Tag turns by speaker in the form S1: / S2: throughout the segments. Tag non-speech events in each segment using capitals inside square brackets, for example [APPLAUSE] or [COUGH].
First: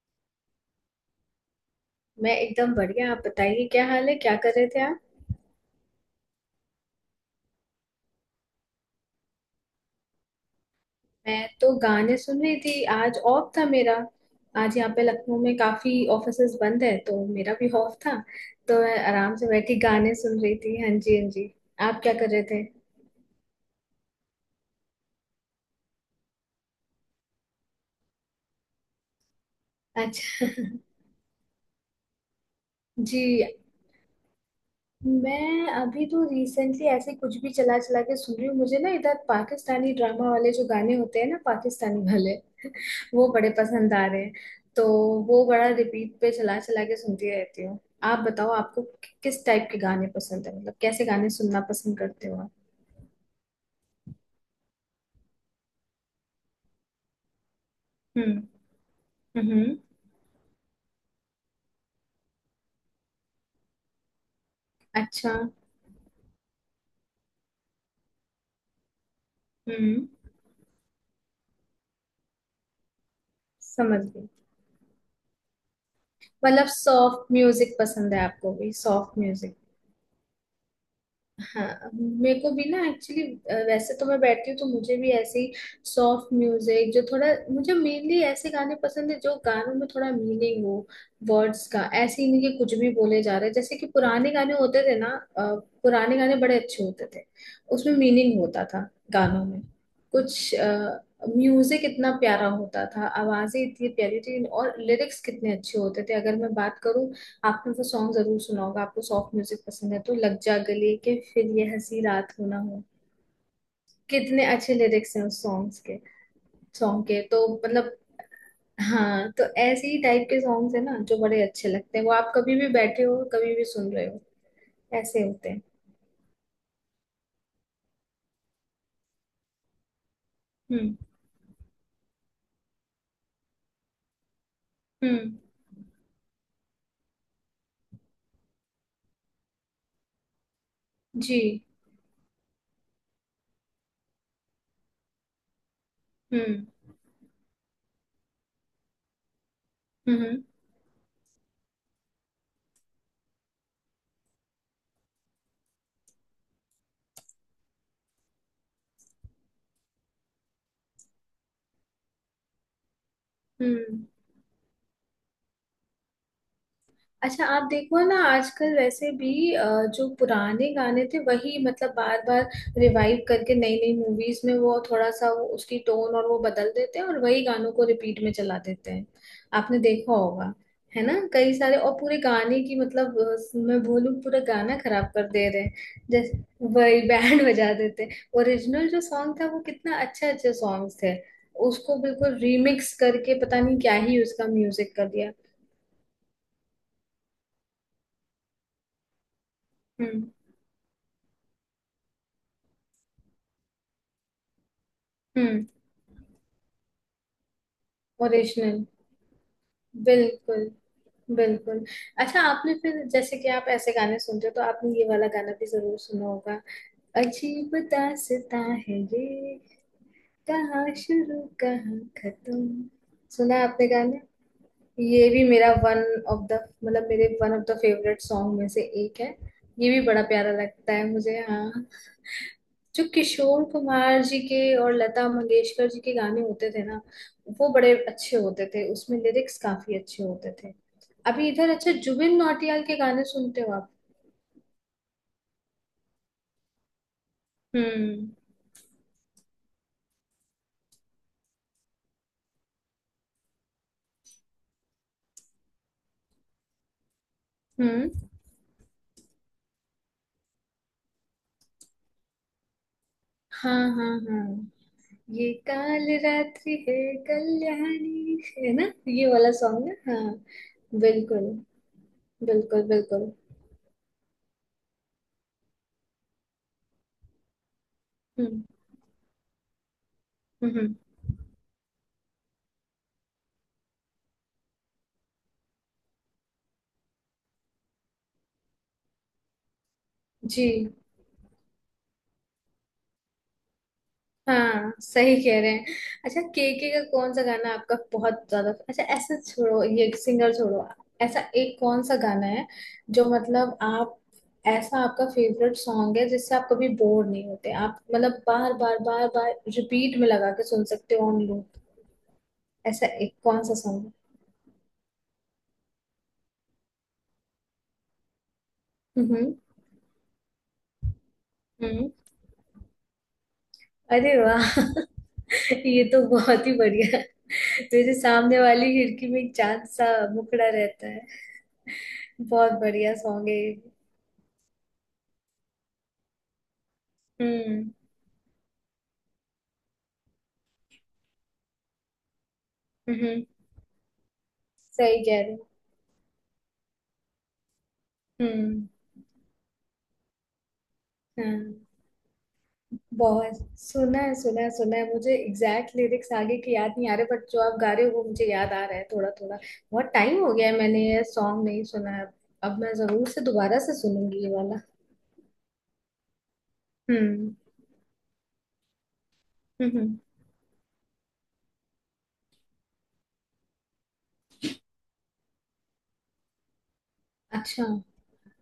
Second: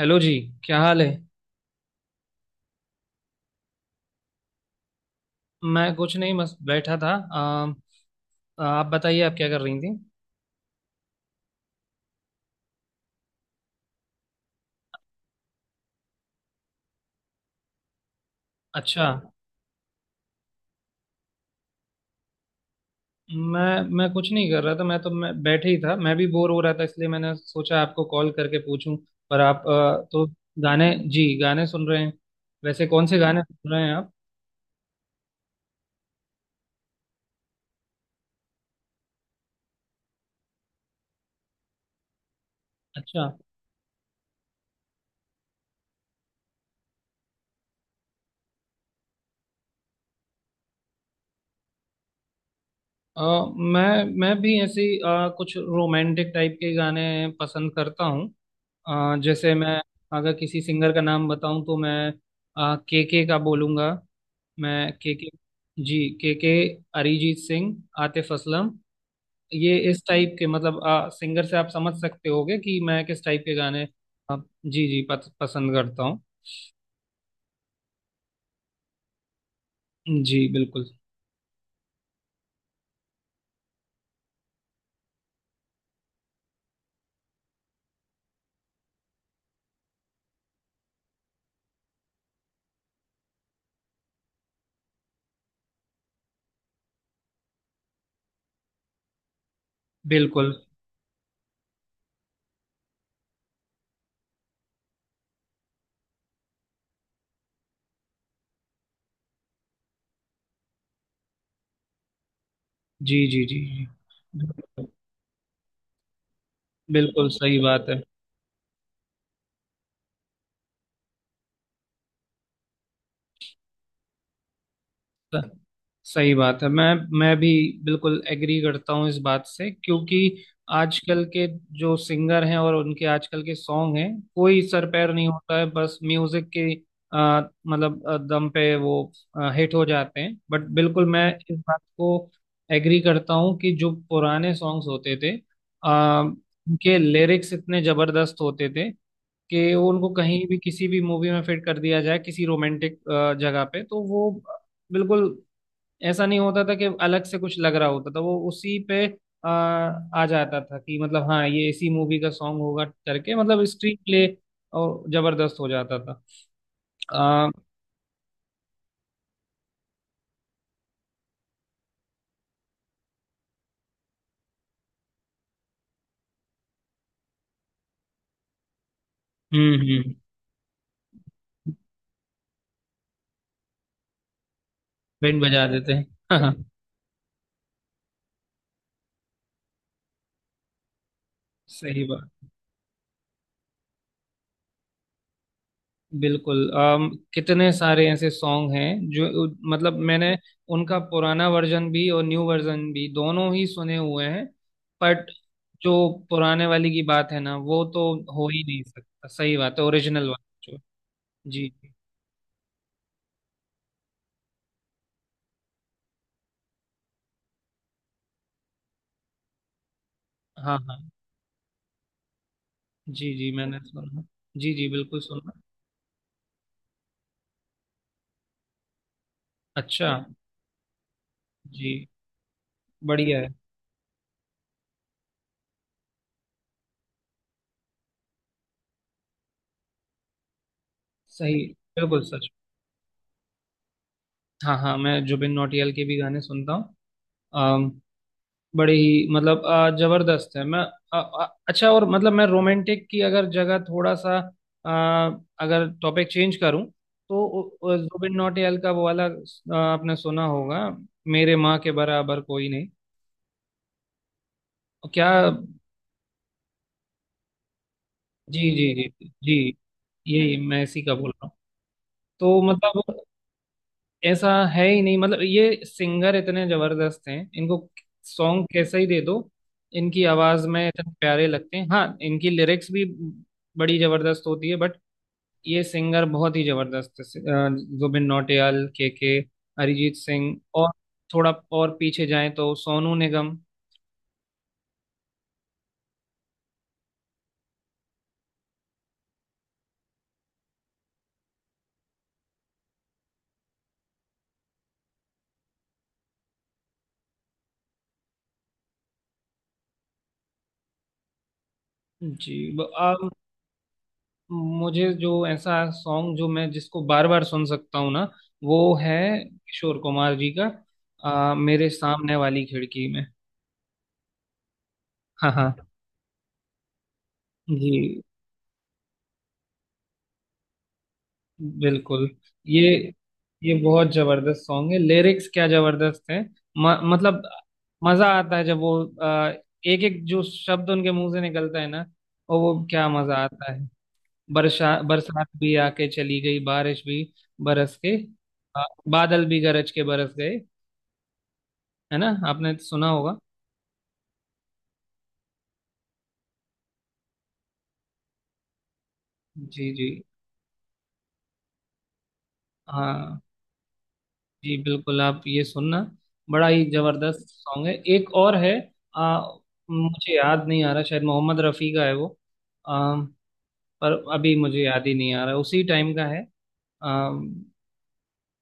S1: Hello ji. क्या हाल है।
S2: मैं एकदम बढ़िया। आप बताइए, क्या हाल है? क्या कर रहे थे आप?
S1: मैं कुछ नहीं बस बैठा था। आ, आप बताइए आप क्या कर रही थी।
S2: मैं तो गाने सुन रही थी। आज ऑफ था मेरा। आज यहाँ पे लखनऊ में काफी ऑफिसेज बंद है तो मेरा भी ऑफ था। तो मैं
S1: अच्छा।
S2: आराम से बैठी गाने सुन रही थी। हाँ जी, हाँ जी। आप क्या कर रहे थे?
S1: मैं मैं कुछ नहीं कर रहा था, मैं तो मैं बैठे ही था, मैं भी बोर हो रहा था, इसलिए मैंने सोचा आपको कॉल करके पूछूं। पर आप तो
S2: अच्छा। [LAUGHS]
S1: गाने, जी, गाने सुन रहे हैं। वैसे कौन से
S2: जी,
S1: गाने सुन रहे हैं आप?
S2: मैं अभी तो रिसेंटली ऐसे कुछ भी चला चला के सुन रही हूँ। मुझे ना इधर पाकिस्तानी ड्रामा वाले जो गाने होते हैं ना, पाकिस्तानी वाले,
S1: अच्छा।
S2: वो बड़े पसंद आ रहे हैं। तो वो बड़ा रिपीट पे चला चला के सुनती रहती हूँ। आप बताओ, आपको किस टाइप के गाने पसंद है? मतलब कैसे गाने सुनना पसंद करते हो आप?
S1: अ, मैं भी ऐसी कुछ रोमांटिक टाइप के गाने पसंद करता हूँ।
S2: हम्म।
S1: जैसे
S2: हम्म।
S1: मैं, अगर किसी सिंगर का नाम बताऊं तो मैं के का बोलूंगा। मैं के,
S2: अच्छा।
S1: जी के, अरिजीत सिंह, आतिफ असलम। ये इस
S2: हम्म,
S1: टाइप के, मतलब सिंगर से आप समझ सकते होगे कि मैं किस टाइप के गाने
S2: समझ गई।
S1: आ, जी जी, पसंद करता हूँ।
S2: मतलब सॉफ्ट म्यूजिक पसंद है आपको? भी सॉफ्ट म्यूजिक।
S1: जी बिल्कुल।
S2: हाँ, मेरे को भी ना एक्चुअली, वैसे तो मैं बैठती हूँ तो मुझे भी ऐसे ही सॉफ्ट म्यूजिक जो थोड़ा। मुझे मेनली ऐसे गाने पसंद है जो गानों में थोड़ा मीनिंग हो, वर्ड्स का। ऐसे ही नहीं कि कुछ भी बोले जा रहे हैं जैसे कि पुराने गाने होते थे ना। अ, पुराने गाने बड़े अच्छे होते थे। उसमें मीनिंग होता था गानों में
S1: बिल्कुल।
S2: कुछ। म्यूजिक इतना प्यारा होता था, आवाजें इतनी प्यारी थी, और लिरिक्स कितने अच्छे होते थे। अगर मैं बात करूँ, आपने वो सॉन्ग जरूर सुना होगा, आपको सॉफ्ट म्यूजिक पसंद है तो, लग जा गले के फिर ये हंसी रात हो ना हो।
S1: जी जी। जी जी।
S2: कितने अच्छे
S1: बिल्कुल।
S2: लिरिक्स हैं उस सॉन्ग्स के, सॉन्ग के
S1: बिल्कुल।
S2: तो
S1: सही बात
S2: मतलब।
S1: है।
S2: हाँ, तो ऐसे ही टाइप के सॉन्ग्स है ना, जो बड़े अच्छे लगते हैं। वो आप कभी भी बैठे हो, कभी भी सुन रहे हो, ऐसे होते हैं।
S1: सही बात है। मैं भी बिल्कुल एग्री करता हूँ इस बात से, क्योंकि
S2: हम्म।
S1: आजकल के जो सिंगर हैं और उनके आजकल के सॉन्ग हैं, कोई सर पैर नहीं
S2: हम्म।
S1: होता है, बस म्यूजिक के आ, मतलब दम पे वो हिट हो जाते हैं। बट बिल्कुल मैं
S2: जी।
S1: इस बात को एग्री करता हूँ कि जो पुराने सॉन्ग्स होते थे,
S2: हम्म।
S1: उनके लिरिक्स इतने जबरदस्त होते थे कि उनको
S2: हम्म।
S1: कहीं भी किसी भी मूवी में फिट कर दिया जाए किसी रोमांटिक जगह पे, तो वो बिल्कुल ऐसा नहीं होता था कि अलग से कुछ लग रहा होता था, वो उसी पे आ, आ जाता था कि मतलब हाँ ये इसी मूवी का सॉन्ग होगा, करके मतलब स्क्रीन
S2: हम्म।
S1: प्ले और जबरदस्त हो जाता था।
S2: अच्छा,
S1: आ,
S2: आप देखो ना, आजकल वैसे भी जो पुराने गाने थे वही मतलब बार बार रिवाइव करके नई नई मूवीज में, वो थोड़ा सा वो उसकी टोन और वो बदल देते हैं और वही गानों को रिपीट में चला देते हैं।
S1: हम्म,
S2: आपने देखा
S1: हम्म।
S2: होगा, है ना, कई सारे। और पूरे गाने की मतलब मैं बोलूं पूरा गाना खराब कर
S1: बैंड
S2: दे रहे
S1: बजा
S2: हैं।
S1: देते
S2: जैसे
S1: हैं।
S2: वही बैंड [LAUGHS] बजा देते हैं। ओरिजिनल जो सॉन्ग था वो कितना, अच्छे अच्छे सॉन्ग्स थे,
S1: [LAUGHS]
S2: उसको
S1: सही
S2: बिल्कुल
S1: बात।
S2: रीमिक्स करके पता नहीं क्या ही उसका म्यूजिक कर दिया।
S1: बिल्कुल। कितने सारे ऐसे सॉन्ग हैं जो मतलब
S2: हम्म।
S1: मैंने उनका पुराना वर्जन भी और न्यू वर्जन भी दोनों ही सुने हुए हैं। बट
S2: हम्म।
S1: जो पुराने वाली की बात है ना, वो तो हो ही नहीं
S2: ओरिजिनल।
S1: सकता। सही बात है, ओरिजिनल वाला
S2: बिल्कुल।
S1: जो। जी
S2: बिल्कुल।
S1: जी।
S2: अच्छा, आपने फिर जैसे कि आप ऐसे गाने सुनते हो तो आपने ये वाला गाना भी जरूर सुना होगा, अजीब दास्तां है ये,
S1: हाँ
S2: कहाँ
S1: हाँ।
S2: शुरू कहाँ खत्म।
S1: जी जी,
S2: सुना है
S1: मैंने
S2: आपने गाने?
S1: सुना। जी जी, बिल्कुल
S2: ये भी
S1: सुना।
S2: मेरा वन ऑफ द, मतलब मेरे one of the favourite song में से एक है। ये भी
S1: अच्छा।
S2: बड़ा प्यारा लगता है मुझे। हाँ,
S1: जी।
S2: जो
S1: बढ़िया है।
S2: किशोर कुमार जी के और लता मंगेशकर जी के गाने होते थे ना, वो बड़े अच्छे होते थे। उसमें लिरिक्स काफी अच्छे होते थे। अभी
S1: सही।
S2: इधर, अच्छा,
S1: बिल्कुल
S2: जुबिन
S1: सच।
S2: नौटियाल के गाने सुनते हो आप?
S1: हाँ हाँ, मैं जुबिन नौटियाल के भी गाने सुनता हूँ। अम,
S2: हम्म।
S1: बड़े ही, मतलब जबरदस्त है। मैं अच्छा, और मतलब मैं रोमांटिक की अगर जगह थोड़ा सा अगर टॉपिक चेंज करूँ, तो
S2: हम्म।
S1: जुबिन नौटियाल का वो वाला आपने सुना होगा, मेरे माँ के बराबर कोई नहीं।
S2: हाँ हाँ हाँ,
S1: क्या?
S2: ये काल रात्रि है, कल्याणी
S1: जी
S2: है ना,
S1: जी
S2: ये
S1: जी
S2: वाला
S1: जी,
S2: सॉन्ग है हाँ।
S1: यही मैं इसी का बोल रहा
S2: बिल्कुल।
S1: हूँ। तो
S2: बिल्कुल
S1: मतलब
S2: बिल्कुल।
S1: ऐसा है ही नहीं, मतलब ये सिंगर इतने जबरदस्त हैं, इनको
S2: हम्म।
S1: सॉन्ग कैसा ही दे दो, इनकी आवाज
S2: हम्म,
S1: में
S2: हम्म।
S1: इतने प्यारे लगते हैं। हाँ, इनकी लिरिक्स भी बड़ी जबरदस्त होती है। बट ये सिंगर बहुत ही जबरदस्त है। अ, जुबिन नौटियाल, के, अरिजीत सिंह,
S2: जी।
S1: और थोड़ा और पीछे जाएं तो सोनू निगम।
S2: हाँ, सही कह रहे हैं। अच्छा, केके का कौन सा गाना आपका बहुत ज्यादा अच्छा, ऐसा छोड़ो ये सिंगर छोड़ो, ऐसा एक कौन सा गाना है जो मतलब आप, ऐसा आपका फेवरेट सॉन्ग है जिससे आप कभी बोर नहीं होते, आप मतलब बार बार बार बार रिपीट में लगा के सुन सकते हो, ऑन लूप।
S1: जी।
S2: ऐसा एक कौन सा सॉन्ग है?
S1: मुझे जो ऐसा सॉन्ग जो मैं जिसको बार बार सुन सकता हूँ ना, वो है
S2: हम्म।
S1: किशोर कुमार जी का, मेरे
S2: हम्म। हम्म।
S1: सामने वाली खिड़की में।
S2: अरे वाह
S1: हाँ हाँ।
S2: [LAUGHS] ये तो बहुत ही बढ़िया है। मेरे
S1: जी
S2: सामने वाली खिड़की में एक चांद सा मुखड़ा रहता है,
S1: बिल्कुल।
S2: बहुत
S1: ये
S2: बढ़िया सॉन्ग है ये।
S1: ये बहुत जबरदस्त सॉन्ग है, लिरिक्स क्या जबरदस्त है। मतलब
S2: हम्म।
S1: मजा आता है जब वो एक एक जो शब्द उनके मुंह से निकलता है ना, और वो क्या मजा
S2: हम्म।
S1: आता है। बरसा
S2: सही कह
S1: बरसात
S2: रहे हो।
S1: भी आके चली गई, बारिश भी बरस के, आ,
S2: हम्म।
S1: बादल भी गरज के बरस गए।
S2: हाँ,
S1: है ना? आपने तो सुना होगा।
S2: बहुत सुना है, सुना है, सुना है। मुझे एग्जैक्ट लिरिक्स आगे की याद नहीं आ रहे, बट जो आप गा रहे हो वो मुझे याद आ रहा है थोड़ा थोड़ा।
S1: जी जी।
S2: बहुत टाइम हो गया है मैंने ये सॉन्ग नहीं सुना है। अब मैं जरूर
S1: हाँ।
S2: से दोबारा से सुनूंगी ये
S1: जी
S2: वाला।
S1: बिल्कुल, आप ये सुनना, बड़ा ही जबरदस्त
S2: हम्म।
S1: सॉन्ग है। एक और है, आ,
S2: हम्म।
S1: मुझे याद नहीं आ रहा, शायद मोहम्मद रफ़ी का है वो। आ, पर अभी मुझे याद ही नहीं आ रहा, उसी टाइम का है। आ,
S2: अच्छा।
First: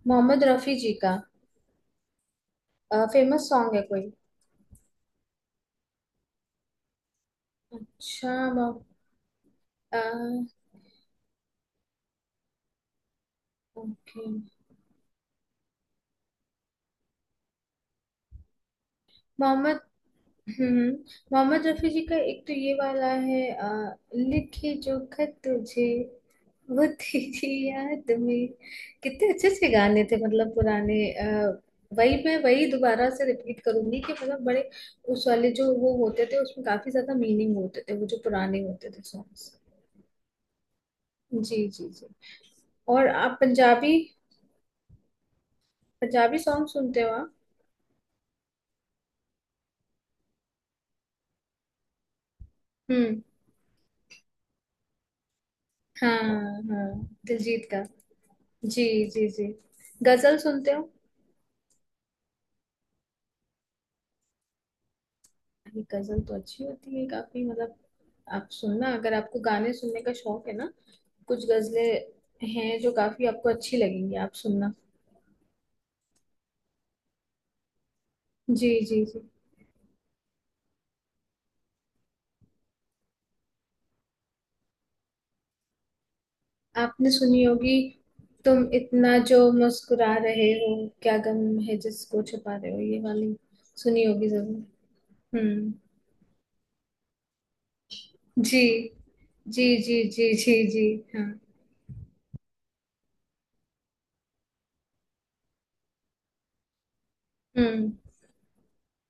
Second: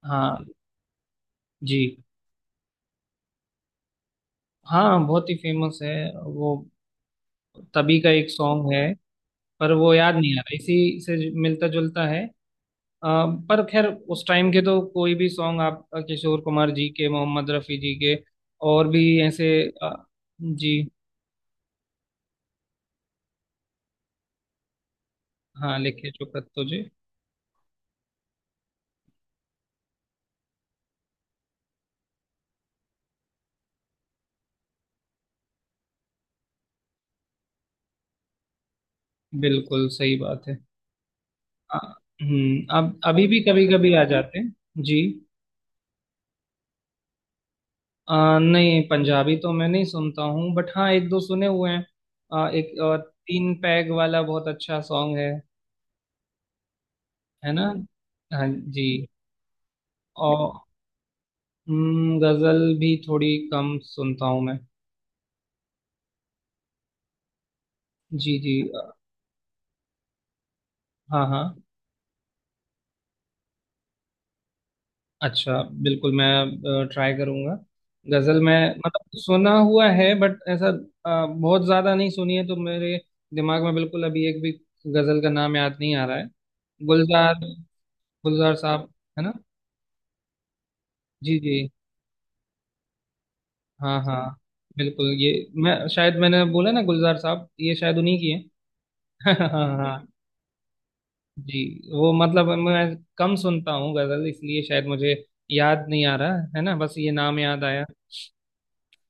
S1: हाँ।
S2: मोहम्मद रफी जी का
S1: जी।
S2: फेमस सॉन्ग है कोई?
S1: हाँ बहुत ही फेमस है, वो तभी का एक
S2: अच्छा,
S1: सॉन्ग है। पर वो याद नहीं आ रहा, इसी से मिलता जुलता है। अ, पर खैर।
S2: ओके।
S1: उस टाइम के तो कोई भी सॉन्ग आप, किशोर कुमार जी के, मोहम्मद रफ़ी जी के, और भी ऐसे।
S2: मोहम्मद।
S1: अ, जी।
S2: हम्म। मोहम्मद रफी जी का एक तो ये वाला है, लिखे जो खत
S1: हाँ,
S2: तुझे,
S1: लिखे चुकत तुझे।
S2: वो तेरी याद में। कितने अच्छे अच्छे गाने थे मतलब पुराने। वही मैं वही दोबारा से रिपीट करूंगी कि मतलब बड़े उस वाले जो वो होते थे उसमें काफी ज्यादा मीनिंग होते थे वो जो पुराने होते थे सॉन्ग्स।
S1: बिल्कुल सही बात है।
S2: जी
S1: अ,
S2: जी जी।
S1: अब
S2: और
S1: अभी
S2: आप
S1: भी कभी कभी
S2: पंजाबी,
S1: आ जाते हैं जी।
S2: पंजाबी सॉन्ग सुनते हो आप?
S1: अ, नहीं, पंजाबी तो मैं नहीं सुनता हूँ, बट हाँ एक दो सुने हुए हैं। एक
S2: हम्म।
S1: तीन पैग वाला बहुत अच्छा सॉन्ग है
S2: हाँ। हाँ,
S1: है ना?
S2: दिलजीत का।
S1: हाँ
S2: जी।
S1: जी।
S2: जी जी। गजल
S1: और
S2: सुनते हो?
S1: गजल भी थोड़ी कम सुनता हूँ मैं।
S2: ये गजल तो अच्छी होती है काफी, मतलब
S1: जी
S2: आप
S1: जी।
S2: सुनना, अगर आपको गाने सुनने का शौक है ना,
S1: हाँ
S2: कुछ
S1: हाँ।
S2: गजलें हैं जो काफी आपको अच्छी लगेंगी, आप सुनना।
S1: अच्छा, बिल्कुल मैं ट्राई करूंगा गजल में।
S2: जी जी
S1: मतलब
S2: जी।
S1: सुना हुआ है बट ऐसा बहुत ज्यादा नहीं सुनी है, तो मेरे दिमाग में बिल्कुल अभी एक भी गजल का नाम याद नहीं आ रहा है।
S2: आपने
S1: गुलजार,
S2: सुनी होगी,
S1: गुलजार
S2: तुम
S1: साहब,
S2: इतना
S1: है ना?
S2: जो मुस्कुरा रहे हो, क्या
S1: जी
S2: गम
S1: जी।
S2: है जिसको छुपा रहे हो, ये वाली
S1: हाँ
S2: सुनी
S1: हाँ,
S2: होगी जरूर।
S1: बिल्कुल ये।
S2: हम्म।
S1: मैं शायद, मैंने बोला ना गुलजार साहब, ये शायद उन्हीं की
S2: जी
S1: है। [LAUGHS] हाँ
S2: जी जी
S1: हाँ।
S2: जी जी। जी। हाँ।
S1: जी। वो मतलब मैं कम सुनता हूँ गजल, इसलिए शायद मुझे याद नहीं आ रहा है ना, बस ये नाम याद आया।
S2: हम्म।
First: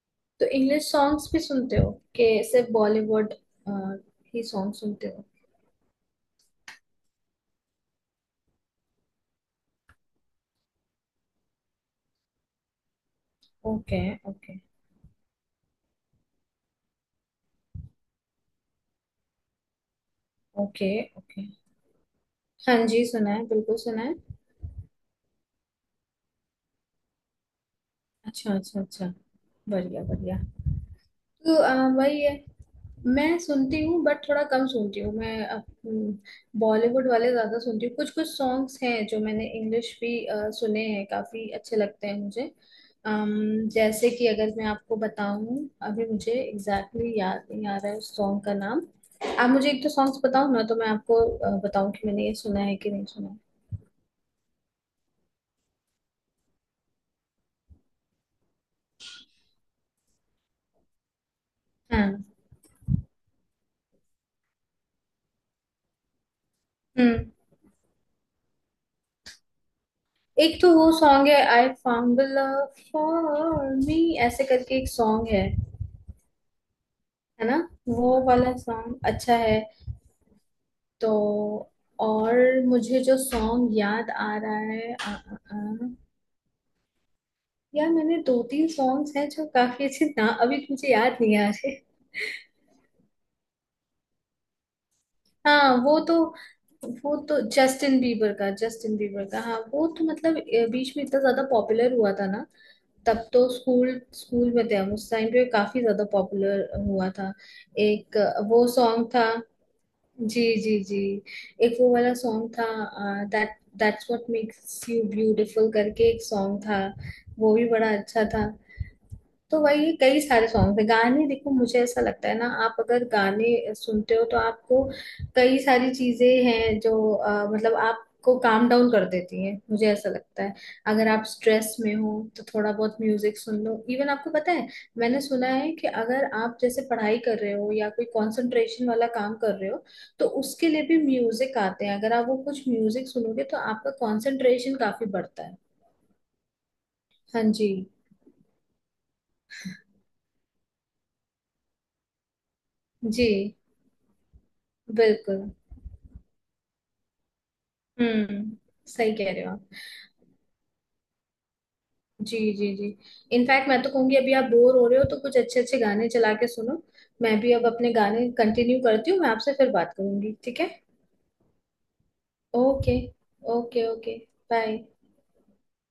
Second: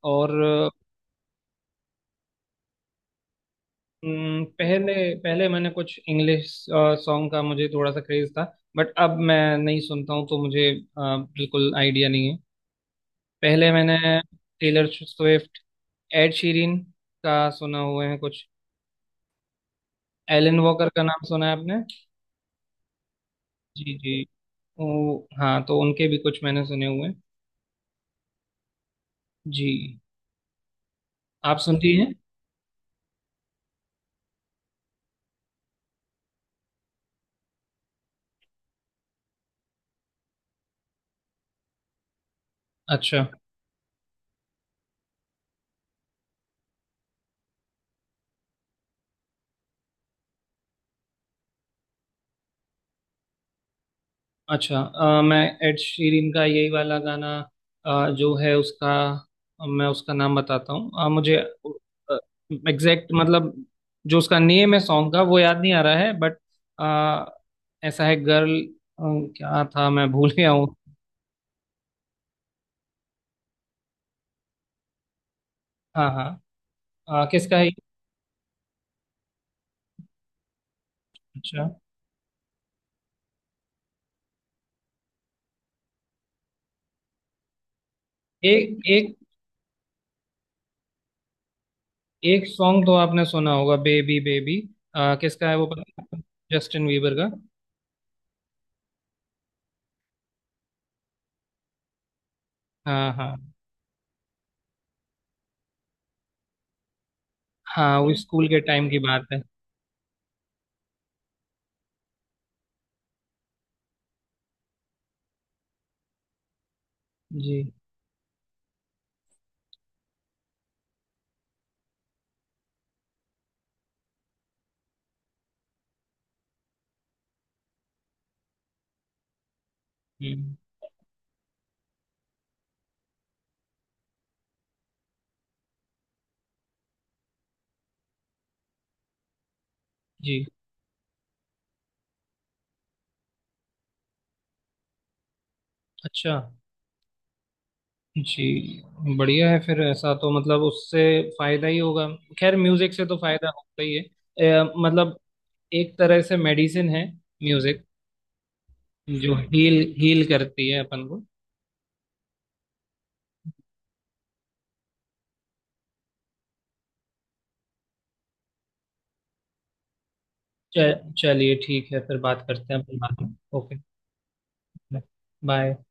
S1: और
S2: तो इंग्लिश सॉन्ग्स भी सुनते हो कि सिर्फ बॉलीवुड ही सॉन्ग
S1: पहले
S2: सुनते
S1: पहले मैंने कुछ इंग्लिश सॉन्ग का मुझे थोड़ा सा क्रेज था, बट अब मैं नहीं सुनता हूँ, तो मुझे बिल्कुल आइडिया नहीं है। पहले
S2: हो?
S1: मैंने
S2: okay. Okay.
S1: Taylor Swift, Ed Sheeran का सुना हुए हैं कुछ। Alan Walker
S2: okay.
S1: का नाम सुना
S2: ओके।
S1: है आपने?
S2: हाँ जी, सुना है, बिल्कुल
S1: जी
S2: सुना है।
S1: जी। हाँ, तो उनके भी कुछ मैंने सुने हुए हैं।
S2: अच्छा अच्छा अच्छा,
S1: जी।
S2: बढ़िया बढ़िया। तो
S1: आप सुनती हैं?
S2: वही है। मैं सुनती हूँ बट थोड़ा कम सुनती हूँ मैं। बॉलीवुड वाले ज्यादा सुनती हूँ। कुछ कुछ सॉन्ग्स हैं जो मैंने इंग्लिश भी सुने हैं, काफी अच्छे लगते हैं मुझे।
S1: अच्छा
S2: अम, जैसे कि अगर मैं आपको बताऊं, अभी मुझे एग्जैक्टली exactly याद नहीं आ रहा है उस सॉन्ग का नाम। आप मुझे एक तो सॉन्ग्स बताओ ना, तो मैं आपको बताऊं कि मैंने ये सुना है कि नहीं सुना है।
S1: अच्छा। मैं एड शीरन का यही वाला गाना, जो है उसका, मैं उसका नाम बताता हूँ, मुझे
S2: हाँ।
S1: एग्जैक्ट मतलब जो उसका नेम है सॉन्ग का, वो याद नहीं आ रहा है, बट
S2: हम्म।
S1: ऐसा है गर्ल क्या था, मैं भूल गया
S2: एक
S1: हूँ।
S2: तो वो सॉन्ग है I found the love for me, ऐसे करके एक सॉन्ग है
S1: हाँ हाँ।
S2: है ना।
S1: किसका है ये?
S2: वो वाला सॉन्ग अच्छा है तो।
S1: अच्छा।
S2: और मुझे जो सॉन्ग याद आ रहा है आ, आ, आ, यार, मैंने दो तीन
S1: एक एक
S2: सॉन्ग्स हैं जो काफी अच्छे ना, अभी मुझे याद नहीं आ रहे।
S1: एक सॉन्ग तो आपने सुना होगा, बेबी बेबी, किसका है वो
S2: हाँ,
S1: पता
S2: वो
S1: है
S2: तो,
S1: आपको? जस्टिन वीबर
S2: वो
S1: का।
S2: तो जस्टिन बीबर का, जस्टिन बीबर का हाँ। वो तो मतलब बीच में इतना ज्यादा पॉपुलर हुआ था ना,
S1: हाँ
S2: तब
S1: हाँ
S2: तो स्कूल स्कूल में थे हम। उस टाइम पे काफी ज्यादा पॉपुलर हुआ था।
S1: हाँ। वो
S2: एक
S1: स्कूल के
S2: वो
S1: टाइम की
S2: सॉन्ग था।
S1: बात है।
S2: जी जी जी। एक वो वाला सॉन्ग था, that that's what makes you beautiful करके एक सॉन्ग था, वो
S1: जी।
S2: भी बड़ा अच्छा था। तो वही कई सारे सॉन्ग थे, गाने। देखो मुझे ऐसा लगता है ना, आप अगर गाने सुनते हो तो आपको कई सारी चीजें हैं जो मतलब आपको काम डाउन कर देती है, मुझे ऐसा लगता है।
S1: हम्म।
S2: अगर आप स्ट्रेस में हो तो थोड़ा बहुत म्यूजिक सुन लो, इवन आपको पता है, मैंने सुना है कि अगर आप जैसे पढ़ाई कर रहे हो या कोई कंसंट्रेशन वाला काम कर रहे हो, तो
S1: जी।
S2: उसके लिए भी म्यूजिक आते हैं। अगर आप वो कुछ म्यूजिक सुनोगे तो आपका कंसंट्रेशन काफी बढ़ता है।
S1: अच्छा।
S2: हाँ जी।
S1: जी बढ़िया है, फिर ऐसा तो मतलब उससे फायदा ही होगा। खैर, म्यूजिक से तो
S2: जी
S1: फायदा होता ही है। मतलब
S2: बिल्कुल।
S1: एक तरह से मेडिसिन है म्यूजिक,
S2: हम्म। सही कह
S1: जो
S2: रहे हो आप।
S1: हील हील करती है अपन को।
S2: जी जी जी। इनफैक्ट मैं तो कहूंगी, अभी आप बोर हो रहे हो तो कुछ अच्छे अच्छे गाने चला के सुनो। मैं भी अब अपने गाने कंटिन्यू करती हूँ, मैं आपसे फिर बात करूंगी, ठीक है?
S1: चलिए, ठीक है, फिर बात करते हैं
S2: ओके।
S1: अपन बाद में। Okay.
S2: Okay okay. Bye.
S1: Bye.